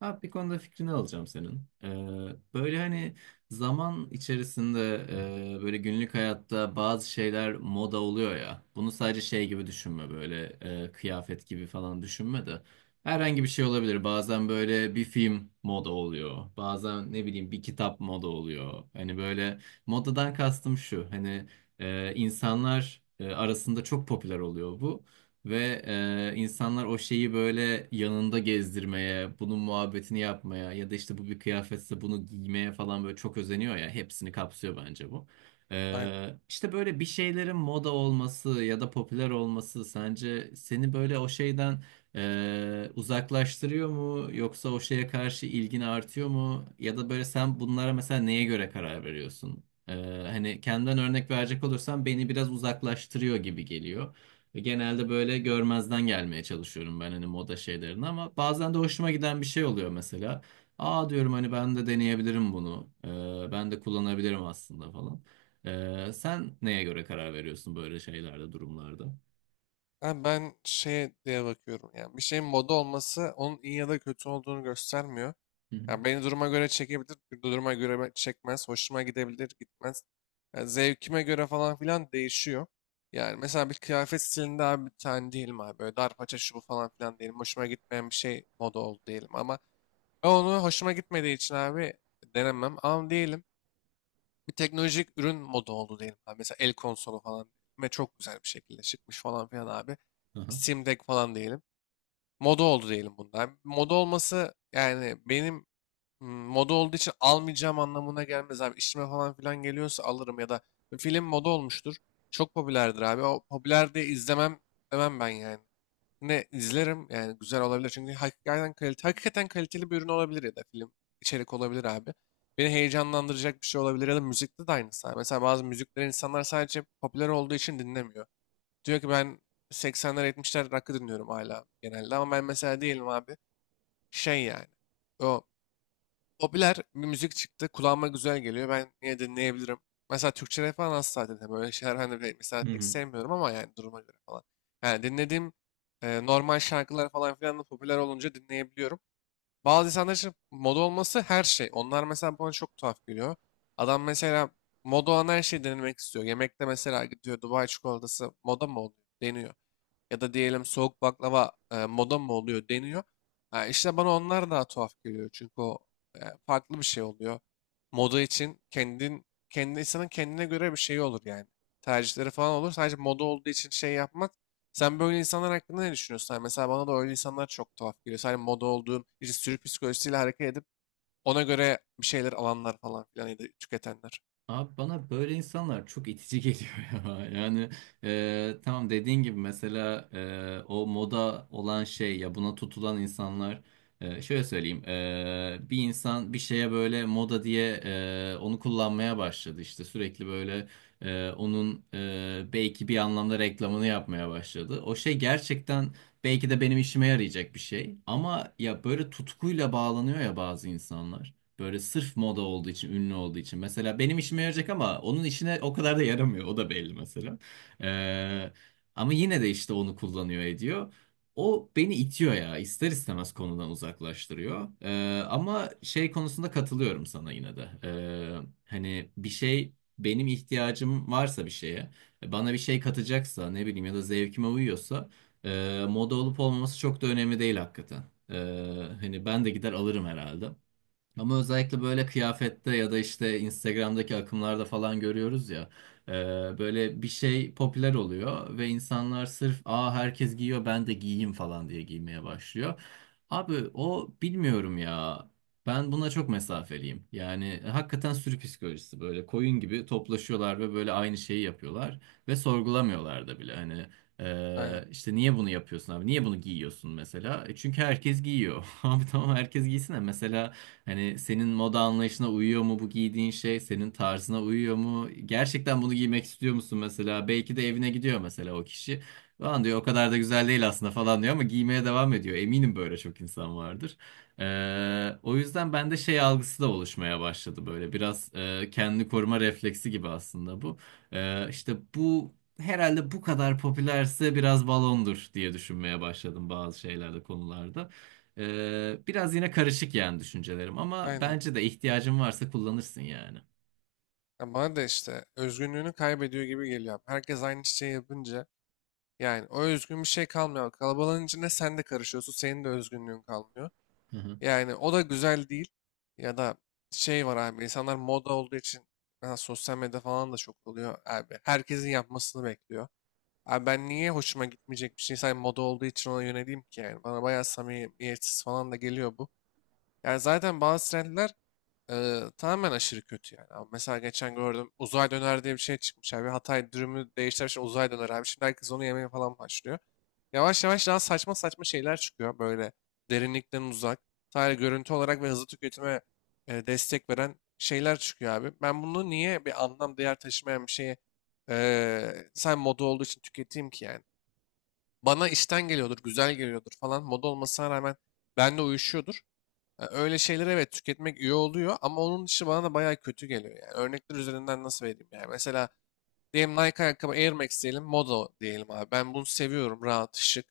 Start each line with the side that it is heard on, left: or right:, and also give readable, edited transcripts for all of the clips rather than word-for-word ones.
right: Abi bir konuda fikrini alacağım senin. Böyle hani zaman içerisinde böyle günlük hayatta bazı şeyler moda oluyor ya. Bunu sadece şey gibi düşünme, böyle kıyafet gibi falan düşünme de. Herhangi bir şey olabilir. Bazen böyle bir film moda oluyor. Bazen ne bileyim bir kitap moda oluyor. Hani böyle modadan kastım şu. Hani insanlar arasında çok popüler oluyor bu. Ve insanlar o şeyi böyle yanında gezdirmeye, bunun muhabbetini yapmaya ya da işte bu bir kıyafetse bunu giymeye falan böyle çok özeniyor ya. Hepsini kapsıyor bence bu.
left: Aynen.
right: İşte böyle bir şeylerin moda olması ya da popüler olması sence seni böyle o şeyden uzaklaştırıyor mu? Yoksa o şeye karşı ilgin artıyor mu? Ya da böyle sen bunlara mesela neye göre karar veriyorsun? Hani kendimden örnek verecek olursam beni biraz uzaklaştırıyor gibi geliyor. Ve genelde böyle görmezden gelmeye çalışıyorum ben, hani moda şeylerini, ama bazen de hoşuma giden bir şey oluyor mesela. Aa diyorum, hani ben de deneyebilirim bunu. Ben de kullanabilirim aslında falan. Sen neye göre karar veriyorsun böyle şeylerde, durumlarda?
left: Ben şeye diye bakıyorum. Yani bir şeyin moda olması onun iyi ya da kötü olduğunu göstermiyor.
right: Hı hı.
left: Yani beni duruma göre çekebilir, duruma göre çekmez, hoşuma gidebilir, gitmez. Yani zevkime göre falan filan değişiyor. Yani mesela bir kıyafet stilinde abi bir tane değilim abi. Böyle dar paça şu bu falan filan değilim. Hoşuma gitmeyen bir şey moda oldu diyelim ama ben onu hoşuma gitmediği için abi denemem. Ama diyelim bir teknolojik ürün moda oldu diyelim abi. Mesela el konsolu falan ve çok güzel bir şekilde çıkmış falan filan abi.
right: Aha.
left: Steam Deck falan diyelim. Moda oldu diyelim bunlar. Moda olması yani benim moda olduğu için almayacağım anlamına gelmez abi. İşime falan filan geliyorsa alırım ya da film moda olmuştur. Çok popülerdir abi. O popüler diye izlemem demem ben yani. Ne izlerim yani, güzel olabilir çünkü hakikaten kalite, hakikaten kaliteli bir ürün olabilir ya da film içerik olabilir abi. Beni heyecanlandıracak bir şey olabilir ya da müzikte de aynısı abi. Mesela bazı müzikleri insanlar sadece popüler olduğu için dinlemiyor. Diyor ki ben 80'ler 70'ler rock'ı dinliyorum hala, genelde. Ama ben mesela değilim abi şey yani. O popüler bir müzik çıktı. Kulağıma güzel geliyor. Ben yine dinleyebilirim. Mesela Türkçe rap falan asla dinlemiyorum. Öyle şeyler ben de mesela
right: Hı
left: pek
right: hı.
left: sevmiyorum ama yani duruma göre falan. Yani dinlediğim normal şarkılar falan filan da popüler olunca dinleyebiliyorum. Bazı insanlar için moda olması her şey. Onlar mesela bana çok tuhaf geliyor. Adam mesela moda olan her şeyi denemek istiyor. Yemekte mesela gidiyor, Dubai çikolatası moda mı oluyor? Deniyor. Ya da diyelim soğuk baklava moda mı oluyor, deniyor. Ha, işte bana onlar daha tuhaf geliyor. Çünkü o e, farklı bir şey oluyor. Moda için kendin, kendi insanın kendine göre bir şeyi olur yani. Tercihleri falan olur. Sadece moda olduğu için şey yapmak. Sen böyle insanlar hakkında ne düşünüyorsun? Yani mesela bana da öyle insanlar çok tuhaf geliyor. Sadece moda olduğum, işte sürü psikolojisiyle hareket edip ona göre bir şeyler alanlar falan filan ya da tüketenler.
right: Abi bana böyle insanlar çok itici geliyor ya. Yani tamam, dediğin gibi mesela o moda olan şey ya, buna tutulan insanlar, şöyle söyleyeyim, bir insan bir şeye böyle moda diye onu kullanmaya başladı, işte sürekli böyle onun belki bir anlamda reklamını yapmaya başladı. O şey gerçekten belki de benim işime yarayacak bir şey, ama ya böyle tutkuyla bağlanıyor ya bazı insanlar. Böyle sırf moda olduğu için, ünlü olduğu için. Mesela benim işime yarayacak ama onun işine o kadar da yaramıyor. O da belli mesela. Ee, Ama yine de işte onu kullanıyor ediyor. O beni itiyor ya. İster istemez konudan uzaklaştırıyor. Ama şey konusunda katılıyorum sana yine de. Hani bir şey, benim ihtiyacım varsa bir şeye, bana bir şey katacaksa, ne bileyim, ya da zevkime uyuyorsa moda olup olmaması çok da önemli değil hakikaten. Ee, Hani ben de gider alırım herhalde. Ama özellikle böyle kıyafette ya da işte Instagram'daki akımlarda falan görüyoruz ya. e, Böyle bir şey popüler oluyor ve insanlar sırf aa herkes giyiyor ben de giyeyim falan diye giymeye başlıyor. Abi o, bilmiyorum ya. Ben buna çok mesafeliyim. Yani hakikaten sürü psikolojisi, böyle koyun gibi toplaşıyorlar ve böyle aynı şeyi yapıyorlar ve sorgulamıyorlar da bile. Hani
left: Aynen.
right: işte niye bunu yapıyorsun abi? Niye bunu giyiyorsun mesela? E çünkü herkes giyiyor. Abi tamam, herkes giysin de mesela, hani senin moda anlayışına uyuyor mu bu giydiğin şey? Senin tarzına uyuyor mu? Gerçekten bunu giymek istiyor musun mesela? Belki de evine gidiyor mesela o kişi. Lan diyor, o kadar da güzel değil aslında falan diyor ama giymeye devam ediyor. Eminim böyle çok insan vardır. O yüzden bende şey algısı da oluşmaya başladı böyle. Biraz kendini koruma refleksi gibi aslında bu. İşte bu, herhalde bu kadar popülerse biraz balondur diye düşünmeye başladım bazı şeylerde, konularda. Biraz yine karışık yani düşüncelerim, ama
left: Aynen.
right: bence de ihtiyacın varsa kullanırsın yani.
left: Ya bana da işte özgünlüğünü kaybediyor gibi geliyor. Herkes aynı şeyi yapınca yani o özgün bir şey kalmıyor. Kalabalığın içinde sen de karışıyorsun. Senin de özgünlüğün kalmıyor.
right: Hı hı.
left: Yani o da güzel değil. Ya da şey var abi, insanlar moda olduğu için, ha, sosyal medya falan da çok oluyor abi. Herkesin yapmasını bekliyor. Abi ben niye hoşuma gitmeyecek bir şey sadece moda olduğu için ona yöneleyim ki yani. Bana bayağı samimiyetsiz falan da geliyor bu. Yani zaten bazı trendler tamamen aşırı kötü yani. Ama mesela geçen gördüm, uzay döner diye bir şey çıkmış abi. Hatay dürümü değiştirmiş uzay döner abi. Şimdi herkes onu yemeye falan başlıyor. Yavaş yavaş daha saçma saçma şeyler çıkıyor, böyle derinlikten uzak. Sadece görüntü olarak ve hızlı tüketime destek veren şeyler çıkıyor abi. Ben bunu niye, bir anlam değer taşımayan bir şeyi sen moda olduğu için tüketeyim ki yani. Bana işten geliyordur, güzel geliyordur falan. Moda olmasına rağmen benimle uyuşuyordur. E, öyle şeyler evet tüketmek iyi oluyor ama onun dışı bana da bayağı kötü geliyor. Yani örnekler üzerinden nasıl vereyim yani. Mesela diyelim Nike ayakkabı, Air Max diyelim, moda diyelim abi. Ben bunu seviyorum, rahat, şık.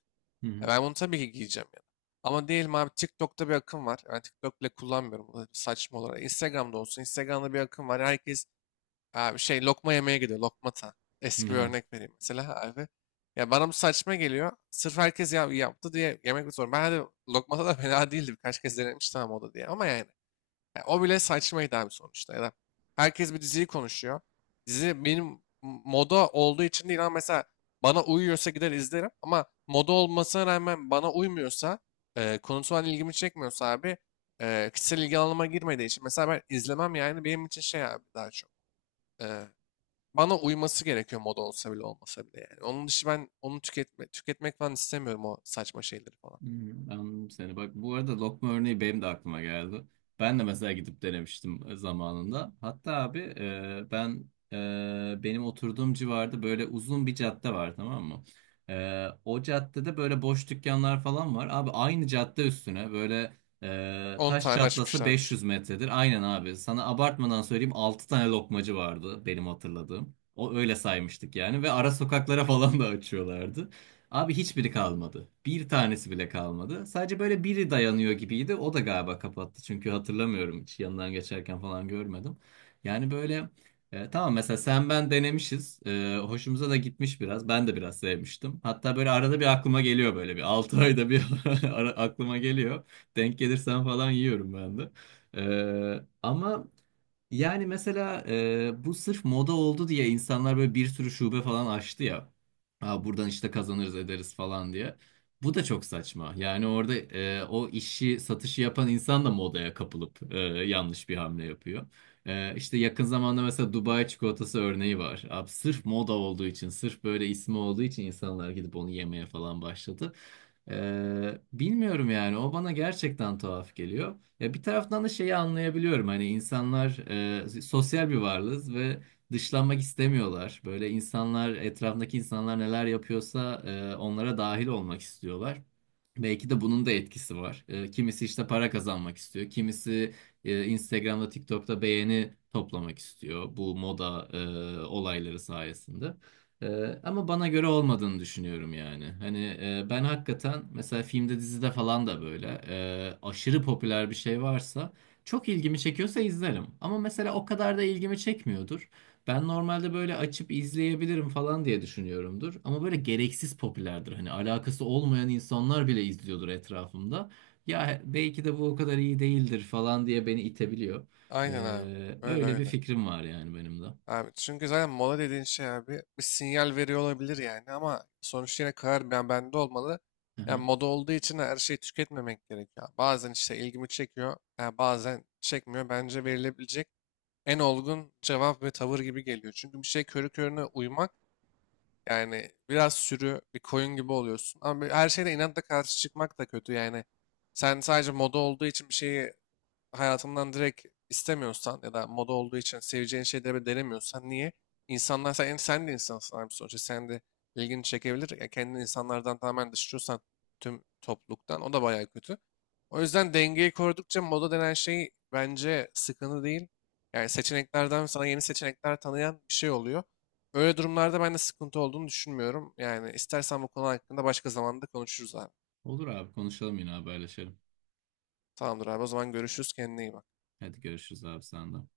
left: E, ben bunu tabii ki giyeceğim yani. Ama diyelim abi, TikTok'ta bir akım var. Ben TikTok bile kullanmıyorum, bu da saçma olarak. Instagram'da olsun. Instagram'da bir akım var. Herkes abi şey, lokma yemeye gidiyor. Lokmata.
right: Hı
left: Eski bir
right: hı.
left: örnek vereyim mesela abi. Ya bana bu saçma geliyor. Sırf herkes ya, yaptı diye yemek mi sorun. Ben de lokmata da fena değildi. Birkaç kez denemiştim ama o da diye. Ama yani, yani o bile saçmaydı abi sonuçta. Ya da herkes bir diziyi konuşuyor. Dizi benim moda olduğu için değil ama mesela bana uyuyorsa gider izlerim. Ama moda olmasına rağmen bana uymuyorsa, konusu ilgimi çekmiyorsa abi, kişisel ilgi alanıma girmediği için, mesela ben izlemem yani. Benim için şey abi daha çok, e, bana uyması gerekiyor, moda olsa bile olmasa bile yani. Onun dışı ben onu tüketmek falan istemiyorum, o saçma şeyleri falan.
right: Hmm, anladım seni. Bak, bu arada lokma örneği benim de aklıma geldi. Ben de mesela gidip denemiştim zamanında. Hatta abi, ben, benim oturduğum civarda böyle uzun bir cadde var, tamam mı? E, o caddede böyle boş dükkanlar falan var. Abi aynı cadde üstüne böyle
left: 10
right: taş
left: tane
right: çatlasa
left: açmışlardır.
right: 500 metredir. Aynen abi. Sana abartmadan söyleyeyim, 6 tane lokmacı vardı benim hatırladığım. O öyle saymıştık yani, ve ara sokaklara falan da açıyorlardı. Abi hiçbiri kalmadı. Bir tanesi bile kalmadı. Sadece böyle biri dayanıyor gibiydi. O da galiba kapattı. Çünkü hatırlamıyorum, hiç yanından geçerken falan görmedim. Yani böyle, tamam mesela sen ben denemişiz. E, hoşumuza da gitmiş biraz. Ben de biraz sevmiştim. Hatta böyle arada bir aklıma geliyor, böyle bir 6 ayda bir aklıma geliyor. Denk gelirsen falan yiyorum ben de. Ama yani mesela bu sırf moda oldu diye insanlar böyle bir sürü şube falan açtı ya. Aa, buradan işte kazanırız ederiz falan diye. Bu da çok saçma. Yani orada o işi, satışı yapan insan da modaya kapılıp yanlış bir hamle yapıyor. İşte yakın zamanda mesela Dubai çikolatası örneği var. Abi sırf moda olduğu için, sırf böyle ismi olduğu için insanlar gidip onu yemeye falan başladı. Bilmiyorum yani, o bana gerçekten tuhaf geliyor. Ya bir taraftan da şeyi anlayabiliyorum. Hani insanlar, sosyal bir varlığız ve dışlanmak istemiyorlar. Böyle insanlar, etrafındaki insanlar neler yapıyorsa onlara dahil olmak istiyorlar. Belki de bunun da etkisi var. E, kimisi işte para kazanmak istiyor. Kimisi Instagram'da, TikTok'ta beğeni toplamak istiyor bu moda olayları sayesinde. E, Ama bana göre olmadığını düşünüyorum yani. Hani ben hakikaten mesela filmde, dizide falan da böyle aşırı popüler bir şey varsa, çok ilgimi çekiyorsa, izlerim. Ama mesela o kadar da ilgimi çekmiyordur. Ben normalde böyle açıp izleyebilirim falan diye düşünüyorumdur. Ama böyle gereksiz popülerdir. Hani alakası olmayan insanlar bile izliyordur etrafımda. Ya belki de bu o kadar iyi değildir falan diye beni itebiliyor.
left: Aynen abi. Öyle
right: Öyle bir
left: öyle.
right: fikrim var yani benim de.
left: Abi çünkü zaten mola dediğin şey abi bir sinyal veriyor olabilir yani ama sonuçta yine karar bende olmalı.
right: Aha.
left: Yani moda olduğu için her şeyi tüketmemek gerekiyor. Bazen işte ilgimi çekiyor, yani bazen çekmiyor. Bence verilebilecek en olgun cevap ve tavır gibi geliyor. Çünkü bir şey körü körüne uymak, yani biraz sürü bir koyun gibi oluyorsun. Ama her şeyde inatla karşı çıkmak da kötü yani. Sen sadece moda olduğu için bir şeyi hayatından direkt istemiyorsan ya da moda olduğu için seveceğin şeyleri bile denemiyorsan, niye? İnsanlar, sen de insansın abi sonuçta. Sen de ilgini çekebilir. Ya kendini insanlardan tamamen dışlıyorsan, tüm topluluktan, o da bayağı kötü. O yüzden dengeyi korudukça moda denen şey bence sıkıntı değil. Yani seçeneklerden sana yeni seçenekler tanıyan bir şey oluyor. Öyle durumlarda ben de sıkıntı olduğunu düşünmüyorum. Yani istersen bu konu hakkında başka zamanda konuşuruz abi.
right: Olur abi, konuşalım, yine haberleşelim.
left: Tamamdır abi, o zaman görüşürüz, kendine iyi bak.
right: Hadi görüşürüz abi, senden.